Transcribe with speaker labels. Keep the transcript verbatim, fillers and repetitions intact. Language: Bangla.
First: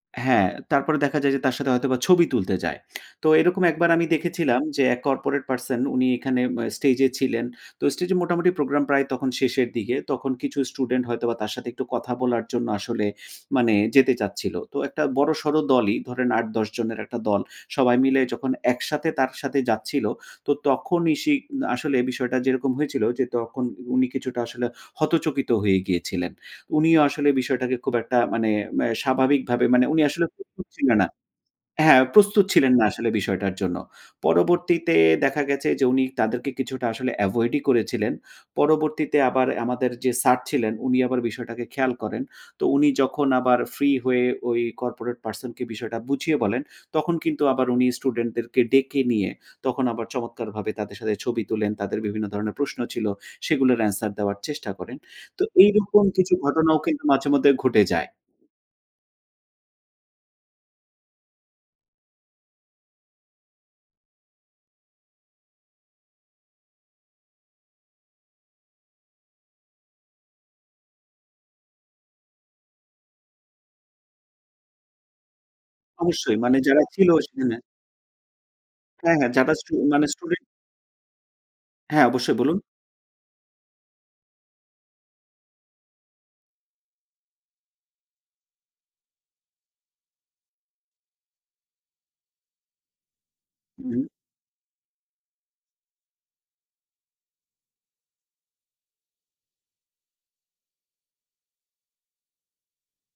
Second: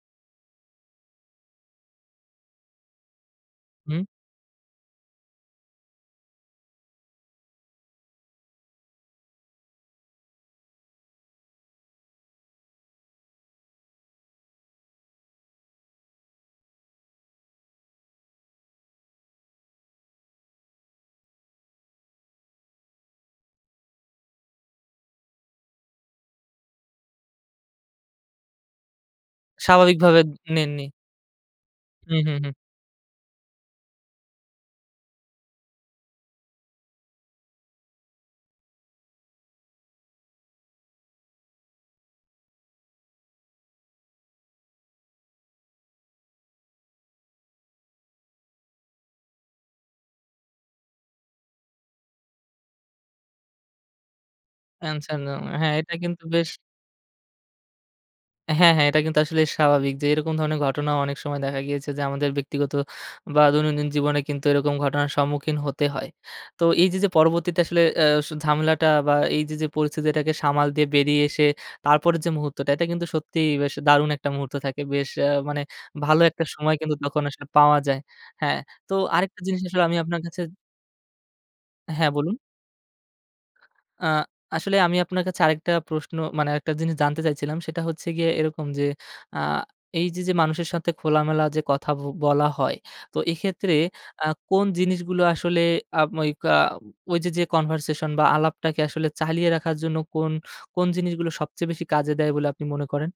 Speaker 1: হ্যাঁ তারপরে দেখা যায় যে তার সাথে হয়তোবা ছবি তুলতে যায়। তো এরকম একবার
Speaker 2: হুম।
Speaker 1: আমি দেখেছিলাম যে এক কর্পোরেট পারসন উনি এখানে আ স্টেজ ছিলেন। তো স্টেজে মোটামুটি প্রোগ্রাম প্রায় শেষের দিকে, তখন কিছু স্টুডেন্ট হয়তো বা তার সাথে একটু কথা বলার জন্য আসলে মানে যেতে চাচ্ছিল। তো একটা বড় সড় দলই ধরেন আট-দশ জনের একটা দল সবাই মিলে যখন একসাথে তার সাথে যাচ্ছিলো, তো তখনই সে আসলে বিষয়টা যেরকম হয়েছিল যে তখন উনি কিছুটা আসলে হতচকিত হয়ে গিয়েছিলেন। উনিও আসলে বিষয়টাকে খুব একটা মানে স্বাভাবিকভাবে মানে
Speaker 2: স্বাভাবিক
Speaker 1: উনি
Speaker 2: ভাবে
Speaker 1: আসলে প্রস্তুত
Speaker 2: নেননি।
Speaker 1: ছিলেন না হ্যাঁ
Speaker 2: হু, হু,
Speaker 1: প্রস্তুত
Speaker 2: হু।
Speaker 1: ছিলেন না আসলে বিষয়টার জন্য। পরবর্তীতে দেখা গেছে যে উনি তাদেরকে কিছুটা আসলে এভয়েড ই করেছিলেন। পরবর্তীতে আবার আমাদের যে স্যার ছিলেন উনি আবার বিষয়টাকে খেয়াল করেন। তো উনি যখন আবার ফ্রি হয়ে ওই কর্পোরেট পারসন কে বিষয়টা বুঝিয়ে বলেন, তখন কিন্তু আবার উনি স্টুডেন্ট দেরকে ডেকে নিয়ে তখন আবার চমৎকারভাবে তাদের সাথে ছবি তোলেন, তাদের বিভিন্ন ধরনের প্রশ্ন ছিল। সেগুলোর অ্যান্সার দেওয়ার চেষ্টা করেন।
Speaker 2: অ্যান্সার দেওয়া।
Speaker 1: তো
Speaker 2: হ্যাঁ এটা
Speaker 1: এইরকম
Speaker 2: কিন্তু
Speaker 1: কিছু
Speaker 2: বেশ
Speaker 1: ঘটনাও কিন্তু মাঝে মধ্যে ঘটে যায়।
Speaker 2: হ্যাঁ, হ্যাঁ এটা কিন্তু আসলে স্বাভাবিক যে এরকম ধরনের ঘটনা অনেক সময় দেখা গিয়েছে যে আমাদের ব্যক্তিগত, বা দৈনন্দিন জীবনে কিন্তু এরকম ঘটনার সম্মুখীন হতে হয়। তো এই যে যে পরবর্তীতে আসলে আ ঝামেলাটা বা এই যে, যে পরিস্থিতিটাকে সামাল দিয়ে বেরিয়ে এসে তারপরের যে মুহূর্তটা এটা কিন্তু সত্যিই বেশ দারুণ একটা মুহূর্ত থাকে। বেশ আ মানে ভালো
Speaker 1: অবশ্যই
Speaker 2: একটা
Speaker 1: মানে
Speaker 2: সময়
Speaker 1: যারা
Speaker 2: কিন্তু
Speaker 1: ছিল
Speaker 2: তখন আসলে
Speaker 1: সেখানে।
Speaker 2: পাওয়া যায়। হ্যাঁ তো
Speaker 1: হ্যাঁ, হ্যাঁ
Speaker 2: আরেকটা
Speaker 1: যারা
Speaker 2: জিনিস
Speaker 1: স্টু
Speaker 2: আসলে আমি
Speaker 1: মানে
Speaker 2: আপনার কাছে
Speaker 1: স্টুডেন্ট হ্যাঁ
Speaker 2: হ্যাঁ বলুন।
Speaker 1: অবশ্যই বলুন।
Speaker 2: আ আসলে আমি আপনার কাছে আরেকটা প্রশ্ন মানে আরেকটা জিনিস জানতে চাইছিলাম। সেটা হচ্ছে গিয়ে এরকম যে আ এই যে, যে মানুষের সাথে খোলামেলা যে কথা বলা হয়। তো এক্ষেত্রে
Speaker 1: উহুম।
Speaker 2: আ কোন জিনিসগুলো আসলে আ ওই ক্যা ঐ যে, যে কনভারসেশন বা আলাপটাকে আসলে চালিয়ে রাখার জন্য কোন, কোন জিনিসগুলো সবচেয়ে বেশি কাজে দেয় বলে আপনি মনে করেন?